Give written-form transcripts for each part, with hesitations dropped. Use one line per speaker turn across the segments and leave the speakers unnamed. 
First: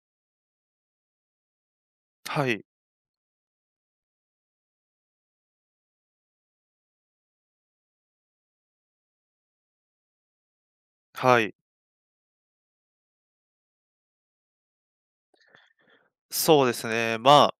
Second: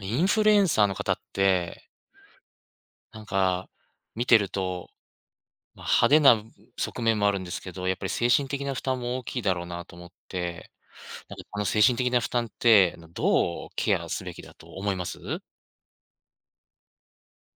インフルエンサーの方って、
はい、
なんか見てると、派手な側面もあるんですけど、やっぱり精神的な負担も大きいだろうなと思って、
はい。
精神的な負担って、どうケアすべきだと思います？
そうですね。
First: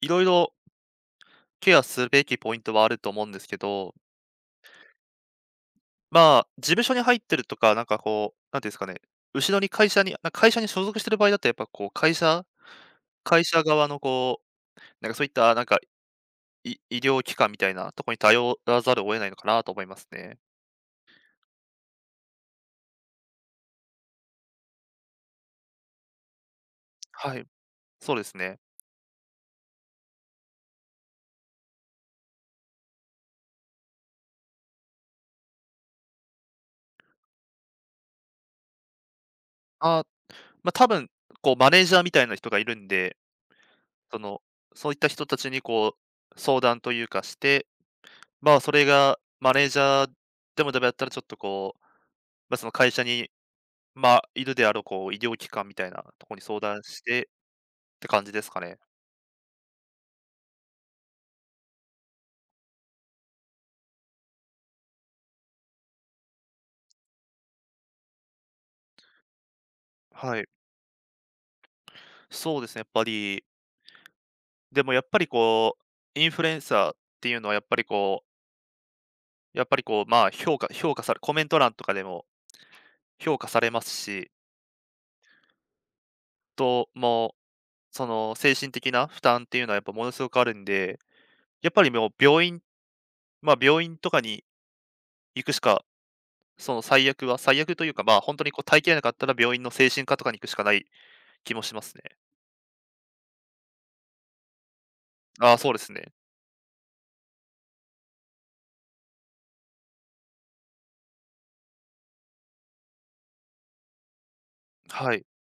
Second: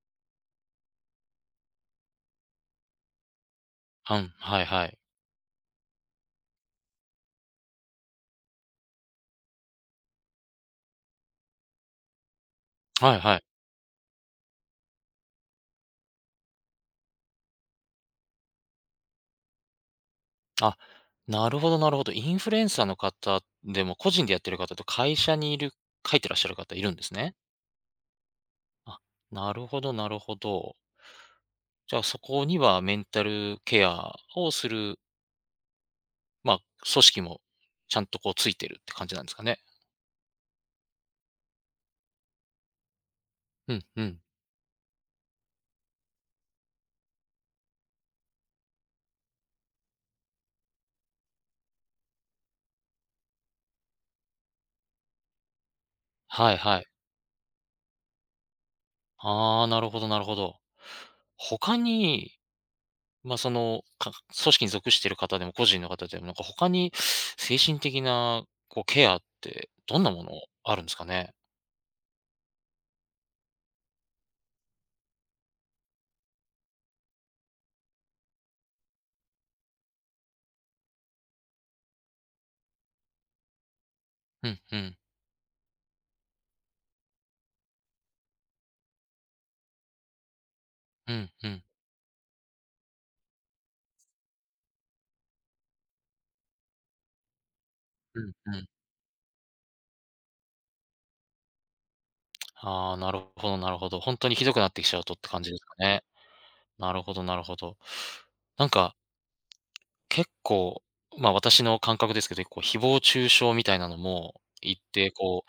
いろいろケアすべきポイントはあると思うんですけど、
うん、はいはい。
事務所に入ってるとか、なんかこう、なんていうんですかね、後ろに会社に、会社に所属してる場合だと、やっぱこう、会社
はいは
会
い。
社側のこう、なんかそういった、なんか、医療機関みたいなとこに頼らざるを得ないのかなと思いますね。
あ、なるほどなるほど。インフルエンサーの方でも個人でやってる方と会社にいる書いてらっしゃる方いるんですね。
はい、そうですね。
あ、なるほどなるほど。じゃあそこにはメンタルケアをするまあ、組織もちゃんとこうついてるって感じなんですかね。
あ、多分、こう、マネージャーみたいな人がいるんで、
うんう
そ
ん。
の、そういった人たちにこう、相談というかして、それがマネージャーでもダメだったら、ちょっとこう、まあ、その会社に、いるであろう、こう、医療機関みたいなところに
はい
相
は
談
い。
してって感じですかね。
ああ、なるほどなるほど。他に、ま、その、か組織に属している方でも個人の方でも、他に精神的なこうケアってどんなもの
はい。
あるんですかね？
そうですね、やっぱり、でもやっぱりこう、インフルエンサーっていうのはやっぱりこう、やっぱりこう、評価されコメント欄とかでも評価されますし、
うんうん。
と、もう、その精神的な負担っていうのはやっぱものすごくあるんで、
うんうん。
やっぱりもう病院、病院とかに行くしか、最悪というか、
うん
本当
う
にこう
ん。
耐えきれなかったら病院の精神科とかに行くしかない気もしますね。
ああ、なるほどなるほど。本当にひどくなってきちゃうとって感じ
あ
で
あ、
す
そう
か
です
ね。
ね。
なるほどなるほど。なんか結構、私の感覚ですけど、こう誹謗中傷みたいなのも、一定
はい。
こ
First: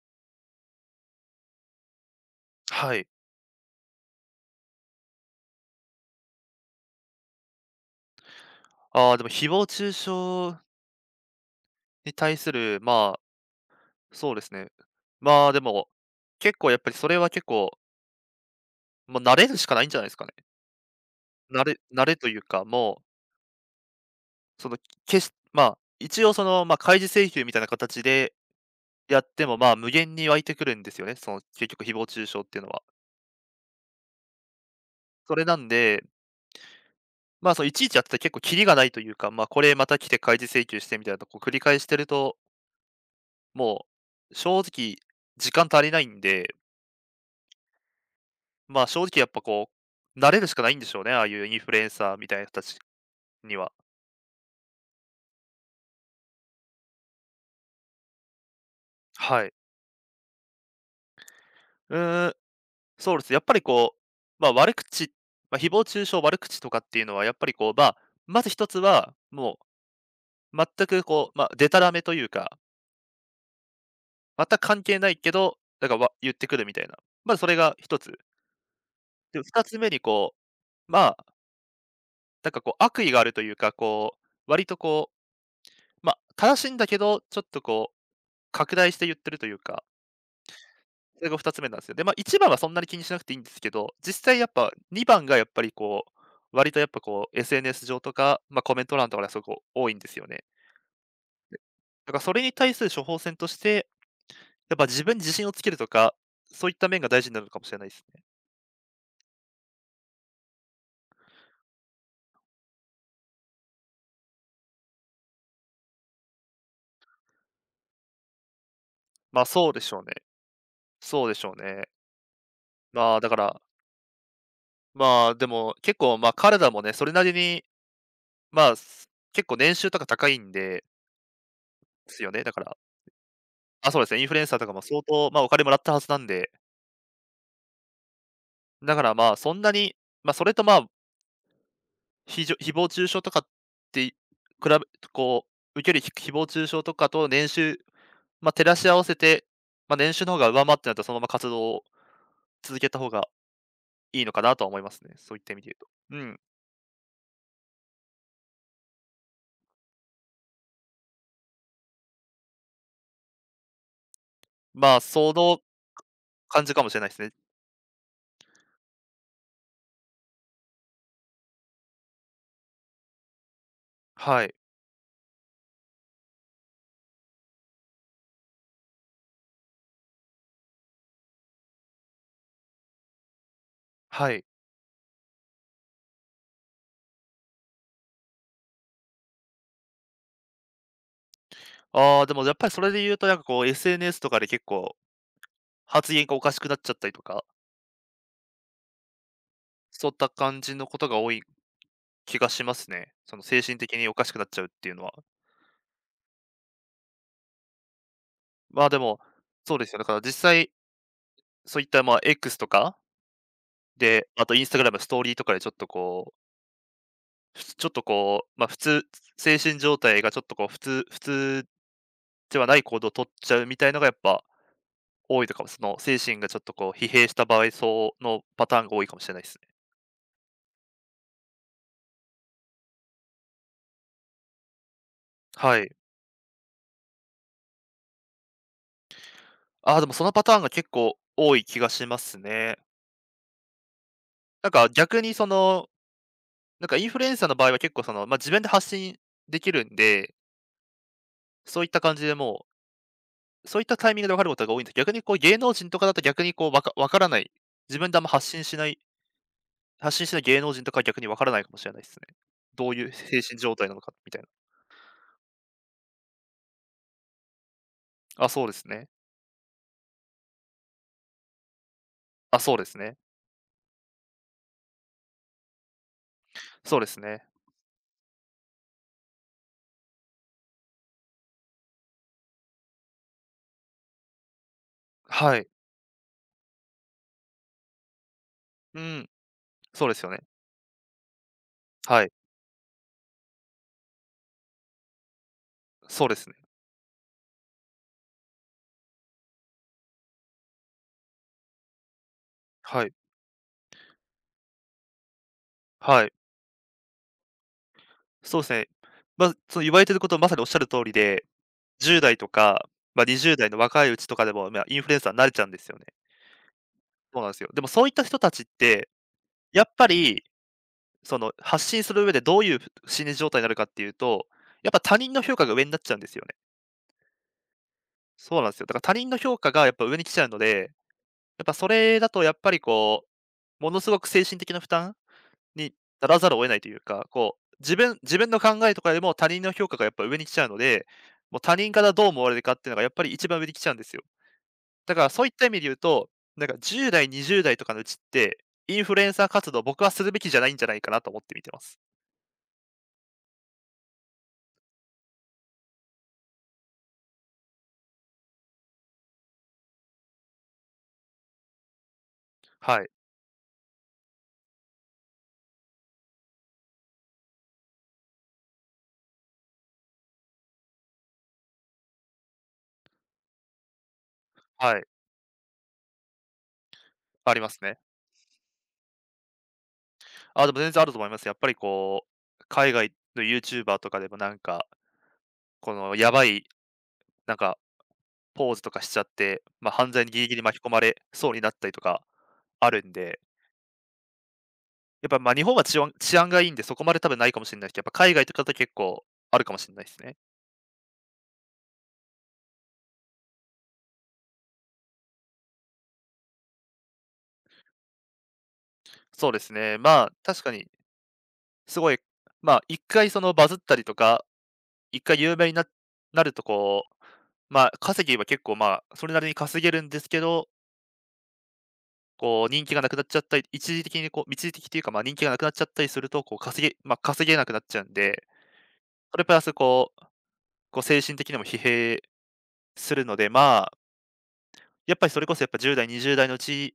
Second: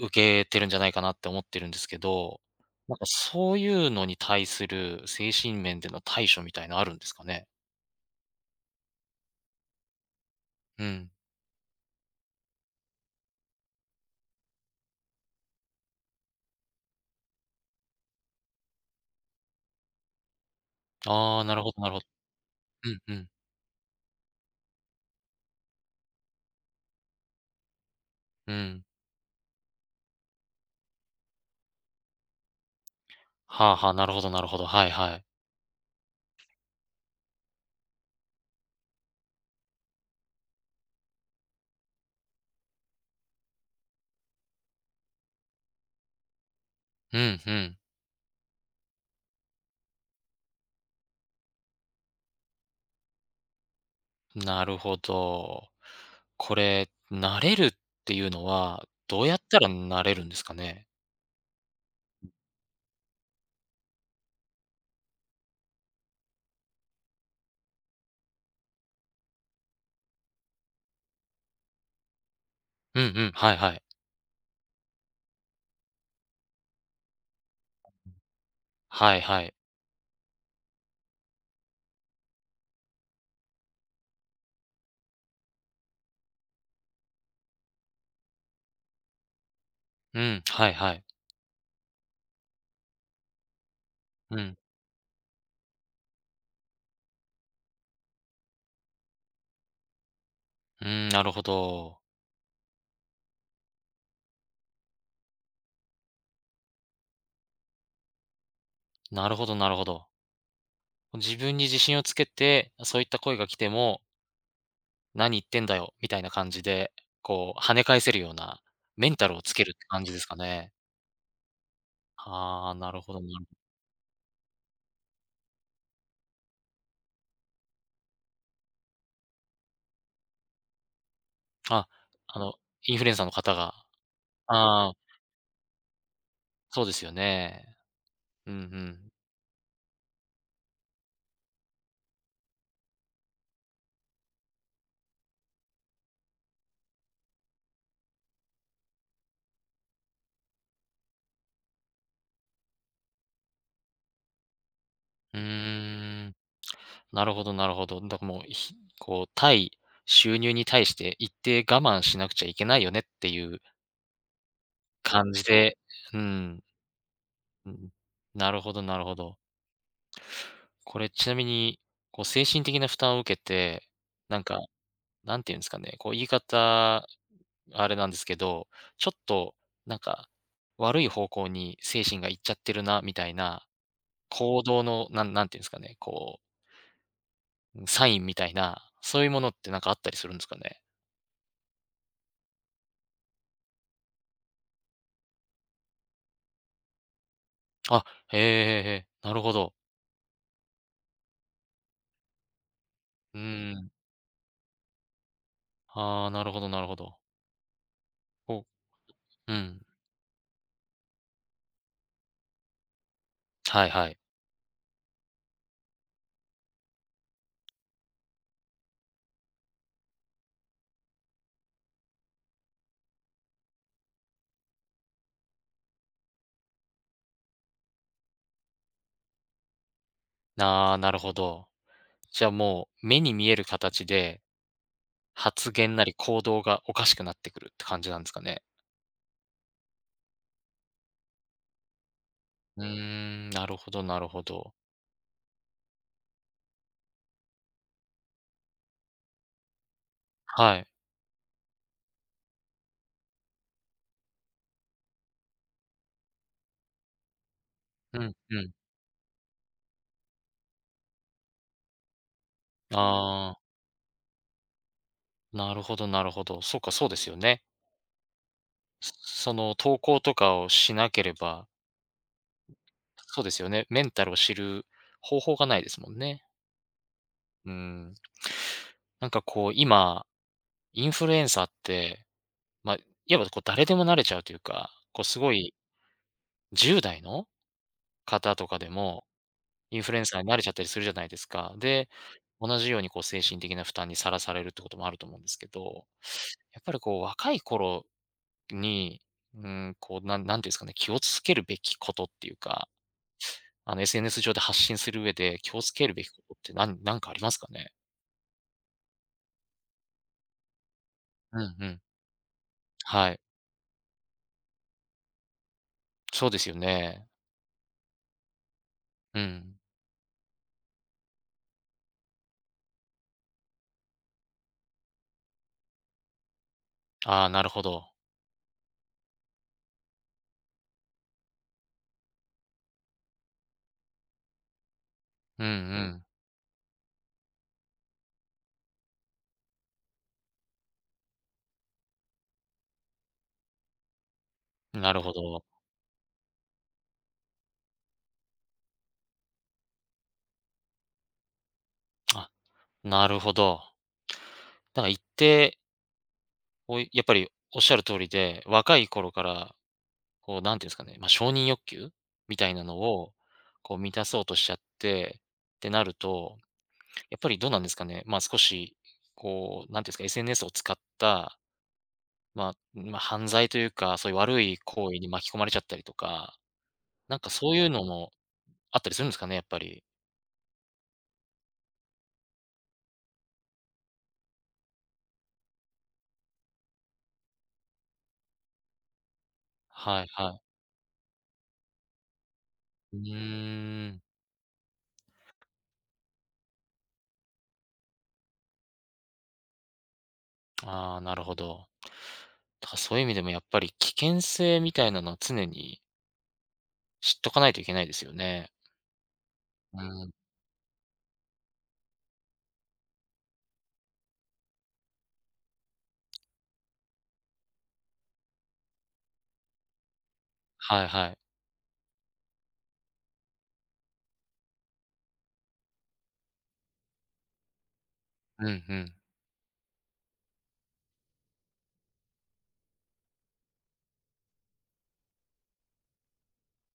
う、受けてるんじゃないかなって思ってるんですけど、
はい。
そういうのに対する精神面での対処みたいなあるんですかね？
ああ、でも誹謗中傷
うん。
に対する、そうですね。まあ、でも、結構やっぱりそれは結構、もう慣れるしかないんじゃないですかね。
ああ、な
慣
るほ
れ
どなるほ
慣
ど。
れというか、
う
も
ん
う、
うん、
その、一応その、開示請求みたいな形で
うん。
やっても、無限に湧いてくるんですよね、その結局誹謗中傷っていうのは。
はあはあ、なるほどなるほど。はいはい。
それなんで、いちいちやってて結構キリがないというか、これまた来て開示請求してみたいなとこ繰り返してると、もう正直時間足りないんで、
うんうん。
正直やっぱこう、慣れるしかないんでしょうね、ああいうインフルエンサーみたいな人たちには。
なるほど。これ、慣れるっていうのは、どうやっ
はい。
たら慣れるんですかね？
うーん、そうですね、やっぱりこう、まあ、悪口、まあ、誹謗中傷、悪口とかっていうのはやっぱりこう、まず一つは、もう全くこう、でたらめというか、
うんうん、はいはい。
全く関係ないけど、なんか言ってくるみたいな。まずそれが一つ。
はい
で、
はい。
二つ目にこう、まあなんかこう悪意があるというか、こう、割とこう、正しいんだけど、ちょっとこう拡大して言ってるというか、
うん、はいはい。
それが2つ目なんですよ。で、1番はそんなに気にしなくていいんですけど、実
う
際やっ
ん。
ぱ2番がやっぱりこう、割とやっぱこう、 SNS 上とか、コメント欄とかですごく多いんですよね。
うーん、なるほど。
だからそれに対する処方箋として、やっぱ自分に自信をつけるとか、そういった面が大事になるのかもしれないですね。
なるほどなるほど。自分に自信をつけて、そういった声が来ても、「何言ってんだよ」みたいな感じで、こう跳ね返せるようなメンタルを
ま、
つけ
そ
る
う
っ
で
て
しょう
感
ね。
じですかね。
そうでしょうね。
ああ、なるほ
まあ、
ど
だか
なるほ
ら、
ど。
まあ、でも結構、彼らもね、それなりに、結構年収とか高いんで
あ、
すよ
あ
ね。だ
の、
から、
インフルエンサーの方が。
あ、そうですね、インフルエンサーとかも
ああ、
相当、お金もらったはずなんで、
そうですよね。うんう
だか
ん。
らまあ、そんなに、まあ、それとまあ、ひじょ誹謗中傷とかってい比べこう、受ける誹謗中傷とかと年収、照らし合わせて、年収の方が上回ってなったら、そのまま活動を続けた方がいいのかなとは思いますね。そう
う
い
ー
った意味で言うと。う
ん、
ん。
なるほどなるほど。だからもう、ひこう対収入に対して一定我慢しなくちゃいけないよねっていう
そ
感じ
の
で、うん。
感じかもしれないですね。
うん。なるほどなるほど。これちなみに、こう精神的な負担を受けて、な
は
ん
い、
か、なんていうんですかね、こう言い方、あれなんですけど、ちょっとなんか、悪い方向に精神がいっちゃってるなみたいな、
はい。
行動の、なんなんていうんですかね、こう、サインみたいな、そういうものってなんかあったりするんですかね？
ああ、でもやっぱりそれで言うと、なんかこう SNS とかで結構発言がおかしくなっちゃったりとか、
あ、へえへえへえ、なるほど。
そういった感じのことが多い気がしますね。そ
う
の精
ー
神
ん。
的におかしくなっちゃうっていうのは。
ああ、なるほどなるほど。お、
まあ、でも、
う
そう
ん。
ですよ、だから実際、そういった、X とか
はいはい。
で、あとインスタグラムストーリーとかでちょっとこう、ちょっとこう、精神状態がちょっとこう普通ではない行動を取っちゃうみたいのがやっぱ多いとかも、その精神がちょっとこう疲弊した場合、そうのパターンが多いかもしれないですね。
ああ、なるほど。じゃあもう、目に見える形で発
はい。
言なり行動がおかしくなってくるって感じなんですかね？
ああ、でもそのパターンが結構多い気がしますね。
うーん、なるほどなるほど。
逆にその、インフルエンサーの場合は結構その、自分で発信できるんで、
はい。
そういった感じでそういったタイミングで分かることが多いんです、逆にこう芸能人とかだと逆にこう分からない、自分で
う
あんま
んうん。
発信しない芸能人とかは逆に分からないかもしれないですね。どういう精
あ
神
あ、
状態なのかみたいな。
なるほどなるほど。そうか、そうですよね。
あ、そうですね。
その投稿とかをしなければ、
あ、そうですね。
そうですよね、メンタルを知る方法がないですもんね。
そうですね。
うーん。こう今、インフルエンサーって、まあ、いわばこう誰でもなれちゃうというか、こうすご
はい。
い10代の方とかで
う
も
ん、
イン
そう
フ
で
ルエ
す
ン
よね。
サーになれちゃったりするじゃないですか。で、
はい、
同じようにこう精神的な負担にさらされるってこともあると思うんですけど、
そうですね。
やっぱりこう若い頃に、うん、こう、なんなんていうんですかね、気をつけるべきことっていうか、
はい、
あの SNS 上で発信する上で気をつけるべ
は
き
い。
ことってなんなんかありますかね？
そうですね。その言われてることはまさにおっしゃる通りで、
うんうん。
10代とか、
はい。
20代の若いうちとかでも、インフルエンサーになれちゃうんですよね。
そうですよね。
そうなんですよ。でもそういった人たちって、
うん。
やっぱり、その、発信する上でどういう心理状態になるかっていうと、やっぱ他人の評価が上になっちゃうんですよね。
ああ、なるほど。
そうなんですよ。だから他人の評価がやっぱ上に来ちゃうので、やっぱそれだとやっぱりこう、ものすごく精神的な負担
う
に
ん
ならざるを得ないというか、こう、自分の考えとかよりも他人の評価がやっぱ上に来ちゃうので、もう他人からどう思われるかっていうのがやっぱり一番上に来ちゃうんですよ。
うん。な
だ
る
から
ほ
そういっ
ど。
た意味で言うと、なんか10代、20代とかのうちって、インフルエンサー活動、僕はするべきじゃないんじゃないかなと思って見てます。
あ、なるほど。だから一定、やっぱりおっしゃる通りで、若い頃からこう、なんていうんですかね、承認欲求みたいなの
はい、
を、こう満たそうとしちゃってってなると、やっぱりどうなんですかね、少し、こう、なんていうんですか、SNS を使った、まあ、まあ、犯罪というか、そういう悪い
はい、
行為に巻き込まれちゃったりとか、
ありま
そう
す
いう
ね。
のもあったりするんですかね、やっぱり。
あ、でも全然あると思います。やっぱりこう、海外のユーチューバーとかでもなんか、このやばい、なんかポーズとかしちゃって、犯罪
はい
にギリギ
はい。
リ巻き込まれそうになったりとかあるん
う
で、
ーん、
やっぱ、日本は治安がいいんで、そこまで多分ないかもしれないですけど、やっぱ海外とかだと結構あるかもしれないですね。
ああ、なるほど。だからそういう意味でもやっぱり危険性みたいなのは常に知っとかないといけないですよね。
そうですね、
う
まあ、
ん、
確かにすごい、まあ、一回そのバズったりとか、一回有名なるとこう、まあ、稼ぎは結構、まあ、それなりに稼げるんですけど、
はいはい。
こう人気がなくなっちゃったり、一時的というか、まあ、人気がなくなっちゃったりすると、こうまあ、稼げなくなっちゃうんで、
うんうん。
それプラスこう精神的にも疲弊するので、まあ、やっぱりそれこそやっぱ10代、20代のうち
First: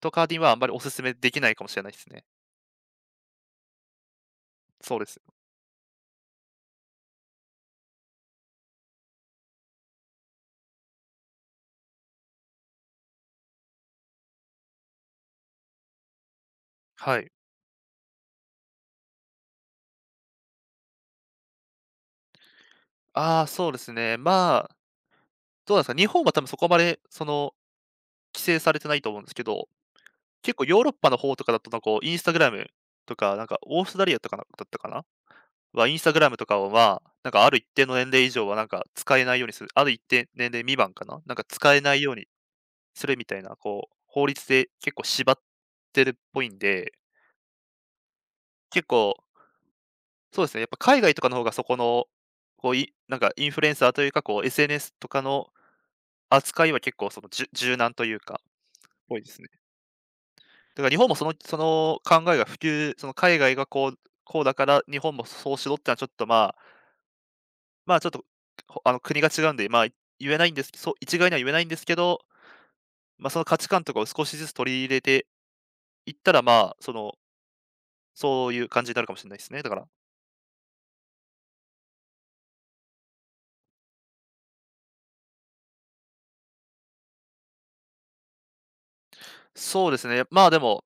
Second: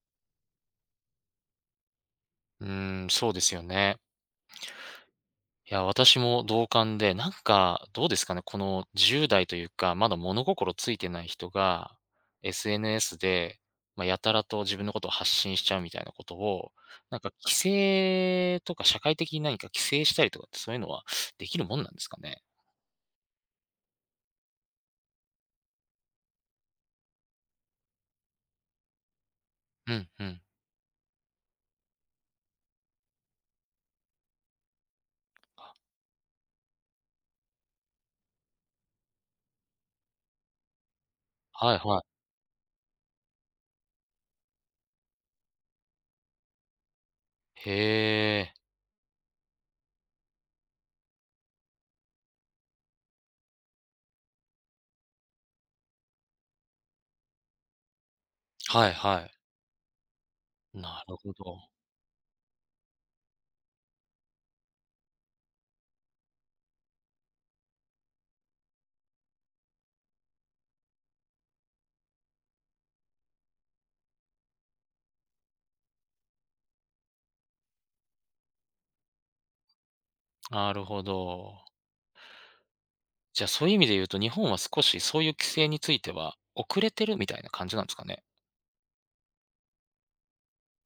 とかにはあんまりおすすめできないかもしれないですね。
うーん、そうですよね。
そうです。
いや、私も同感で、どうですかね、この10代というか、まだ物心ついてない人が、SNS で、やたらと自分のことを発信しちゃうみたいなことを、
はい。
規制とか社会的に何か規制したりとかってそういうのはできるもんなんですかね？
ああ、そうですね。まあ、どうなんですか、日本は多分そこまでその規制されてないと思うんですけど、
うんうん。
結構ヨーロッパの方とかだと、なんかこうインスタグラムとか、なんかオーストラリアとかなだったかなは、インスタグラムとかは、なんかある一定の年齢以上はなんか使えないようにする、ある一定年齢未満かななんか使
はい
えな
は
いよう
い。
にするみたいな、こう、法律で結構縛ってるっぽいんで、
へえ。
結構、そうですね、やっぱ海外とかの方がそこの、こうい、なんかインフルエンサーというか、こう SNS とかの扱いは結構その柔軟というか、
はい
ぽ
は
いで
い。
すね。だから日
な
本も
る
そ
ほ
のそ
ど。
の考えが普及、その海外がこうだから日本もそうしろってのはちょっとまあ、まあちょっと、あの国が違うんで、まあ言えないんですそう、一概には言えないんですけど、まあその価値観とかを少しずつ取り入れていったら、まあ、その、そういう感じになるかもしれないですね。だから、
なるほど。じゃあ、そういう意味で言うと、日本は少しそういう規制については遅れてるみたいな感じなんですかね？
そうですね、まあでも、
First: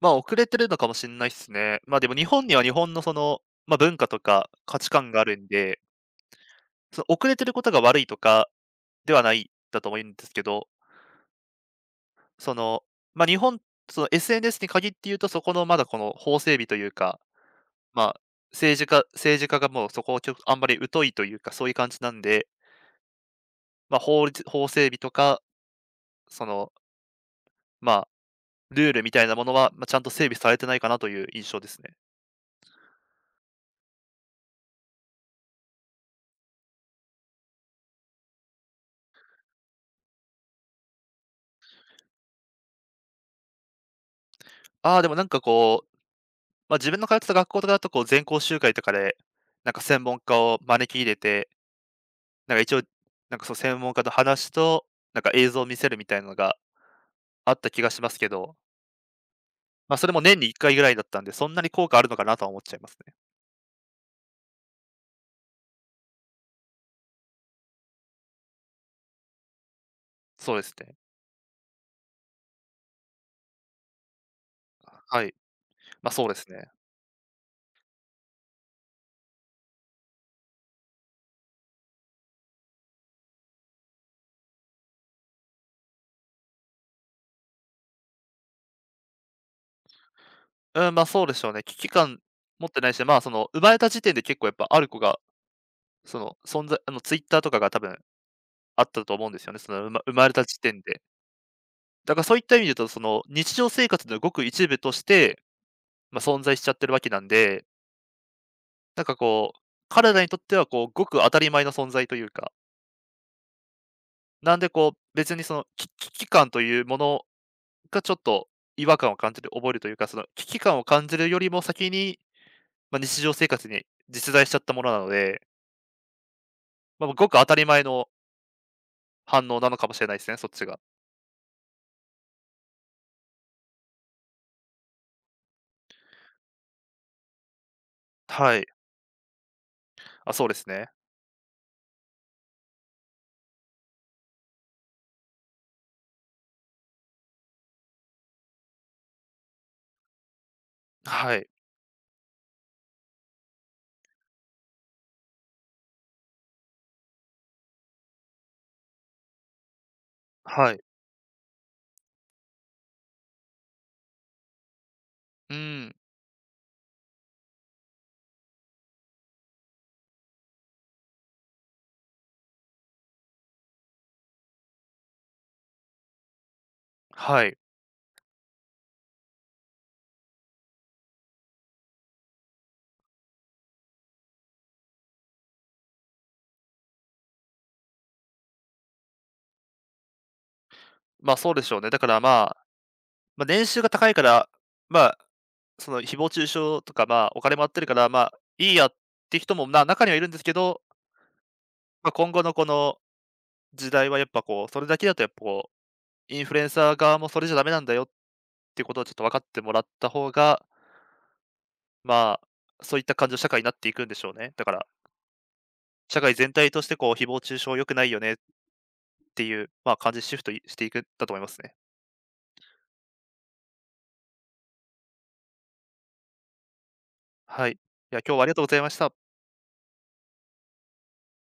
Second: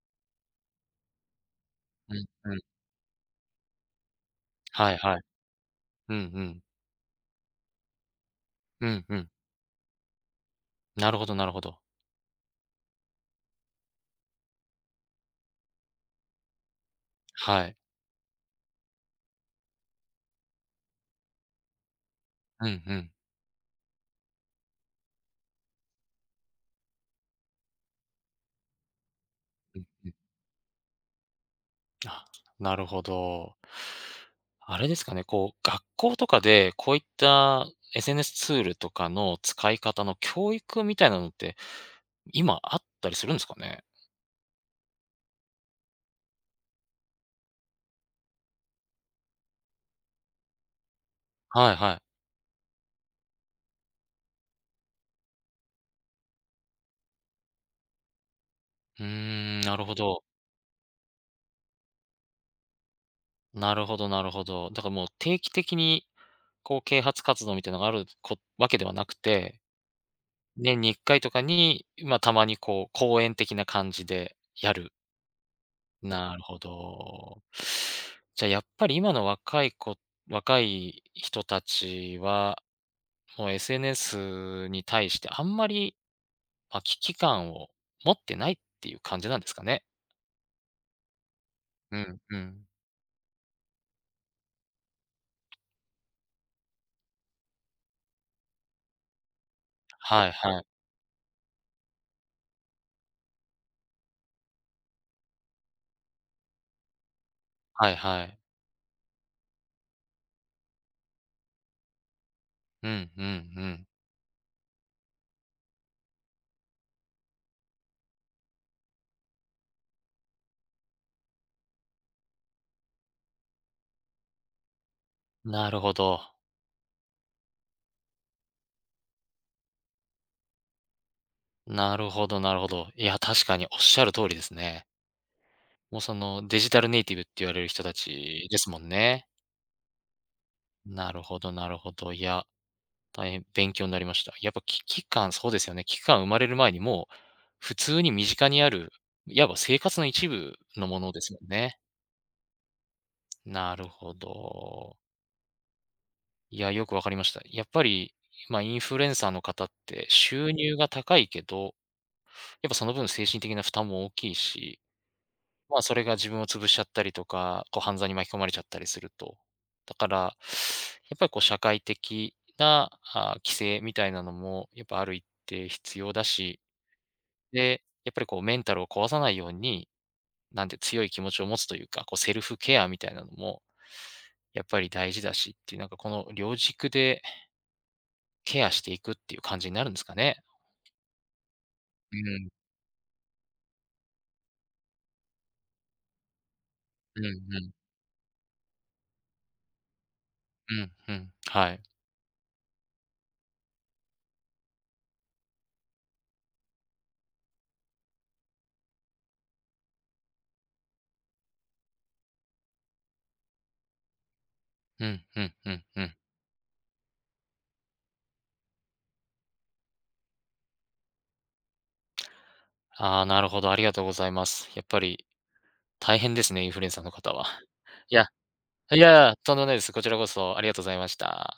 まあ遅れてるのかもしれないですね。まあでも
う
日
ん、
本に
うん。
は日本のその、まあ文化とか価値
はい
観
は
が
い。
あるんで、
うんうん。
その遅れてることが悪いとか
うん
で
う
は
ん。
ないだと思うんですけど、
なるほどなるほど。
その、まあ、日本、その SNS に限って言うと、そこのまだこの法整備というか、
はい。
まあ、政治家がもうそこをあんまり疎いというか、そういう感じなんで、
うんうん。
まあ、法整備とか、その、まあ、ルールみたいなものは、
う
ま
ん
あ、ちゃん
う
と
ん。
整備されてないかなという印象ですね。
あ、なるほど。あれですかね、こう、学校とかで、こういった SNS ツールとかの使い方の教育みたいなのって、今あったりするんですかね？
ああ、でもなんかこう、まあ、自分の通ってた学校とかだとこう全校集会とかで、なんか専門家を招き入れて
はいはい。
なんか一応、なんかそう専門家と話と、なんか映像を見せるみたいなのがあった気がしますけど、
うーん、なるほ
ま、それも
ど。
年に1回ぐらいだったんで、そんなに効果あるのかなとは思っちゃいますね。
なるほどなるほど。だからもう定期的に、こう、啓発活動みたいなのがあるわけではなくて
そうです
年に
ね。
1回とかに、たまにこう、公演的な感じでやる。
はい。ま、そうで
なる
す
ほ
ね。
ど。じゃあ、やっぱり今の若い人たちは、もう SNS に対してあんまり、危機感を持ってないっていう感じなんですかね？
うん、ま、そうでしょうね。危機
う
感
んう
持
ん。
ってないし、まあ、その生まれた時点で結構やっぱある子が、その存在あのツイッターとかが多分あったと思うんですよね。その、ま生ま
はい
れた時
はい。
点で。だからそういった意味で言うと、その日常生活のごく一部として、まあ、存在しちゃってるわけなんで、
はいはい。
なんかこう、彼らにとってはこう、ごく当たり前の存在というか
うんうんうん。
なんでこう、別にその、危機感というものがちょっと違和感を感じる、覚えるというか、その危機感を感じるよりも先に、まあ、日常生活に実在しちゃったものなので、
なるほど。
まあ、ごく当たり前の反応なのかもしれないですね、そっちが。
なるほどなるほど。いや、確かにおっしゃる通りですね。もうそのデジタルネイティブって言われる人たち
は
で
い。
すもんね。
あ、そうですね。
なるほどなるほど。いや、大変勉強になりました。やっぱ危機感、そうですよね。危機感生まれる前にもう、普通に身近にある、いわば生活の一部のものです
は
もん
い。
ね。なるほど。いや、よくわかりました。やっぱり、インフルエンサーの方って収
は
入
い。
が高いけど、やっぱその分精神的な負担も大きいし
うん、
それが自分を潰しちゃったりとか、こう犯罪に巻き込まれちゃったりすると。だから、やっぱりこう社会的な、規制みたいなのもやっぱある一定必要だし、
はい。
で、やっぱりこうメンタルを壊さないように、なんて強い気持ちを持つというか、こうセルフケアみたいなのも、やっぱり大事だしっていう、なんかこの両軸でケアしていくっていう感じになるんですかね。
ま、あそうでしょうね。だか
う
ら、
ん、
まあ、まあ、年収が高いから、まあ、その誹謗中傷とか、
うん
ま
う
あ、お金もらっ
ん、
てるから、まあ、いいやって人も、中にはいるんですけ
う
ど、
んうん、はい。
まあ、今後のこの時代はやっぱこう、それだけだとやっぱこうインフルエンサー側もそれじゃダメなんだよっていうことをちょっと分かってもらった方が、まあ、そういった感情社会になっていくんでしょうね。だから、
うんうんうんうん。
社会全体としてこう誹謗中傷良くないよねっていう、まあ、感じにシフトいしていくんだと思いますね。
ああ、なるほど、ありがとうございます。やっぱり大変ですね、インフルエンサーの方は。
はい。い
い
や、
や、
今日はありがとうございまし
い
た。
や、とんでもないです。こちらこそありがとうございました。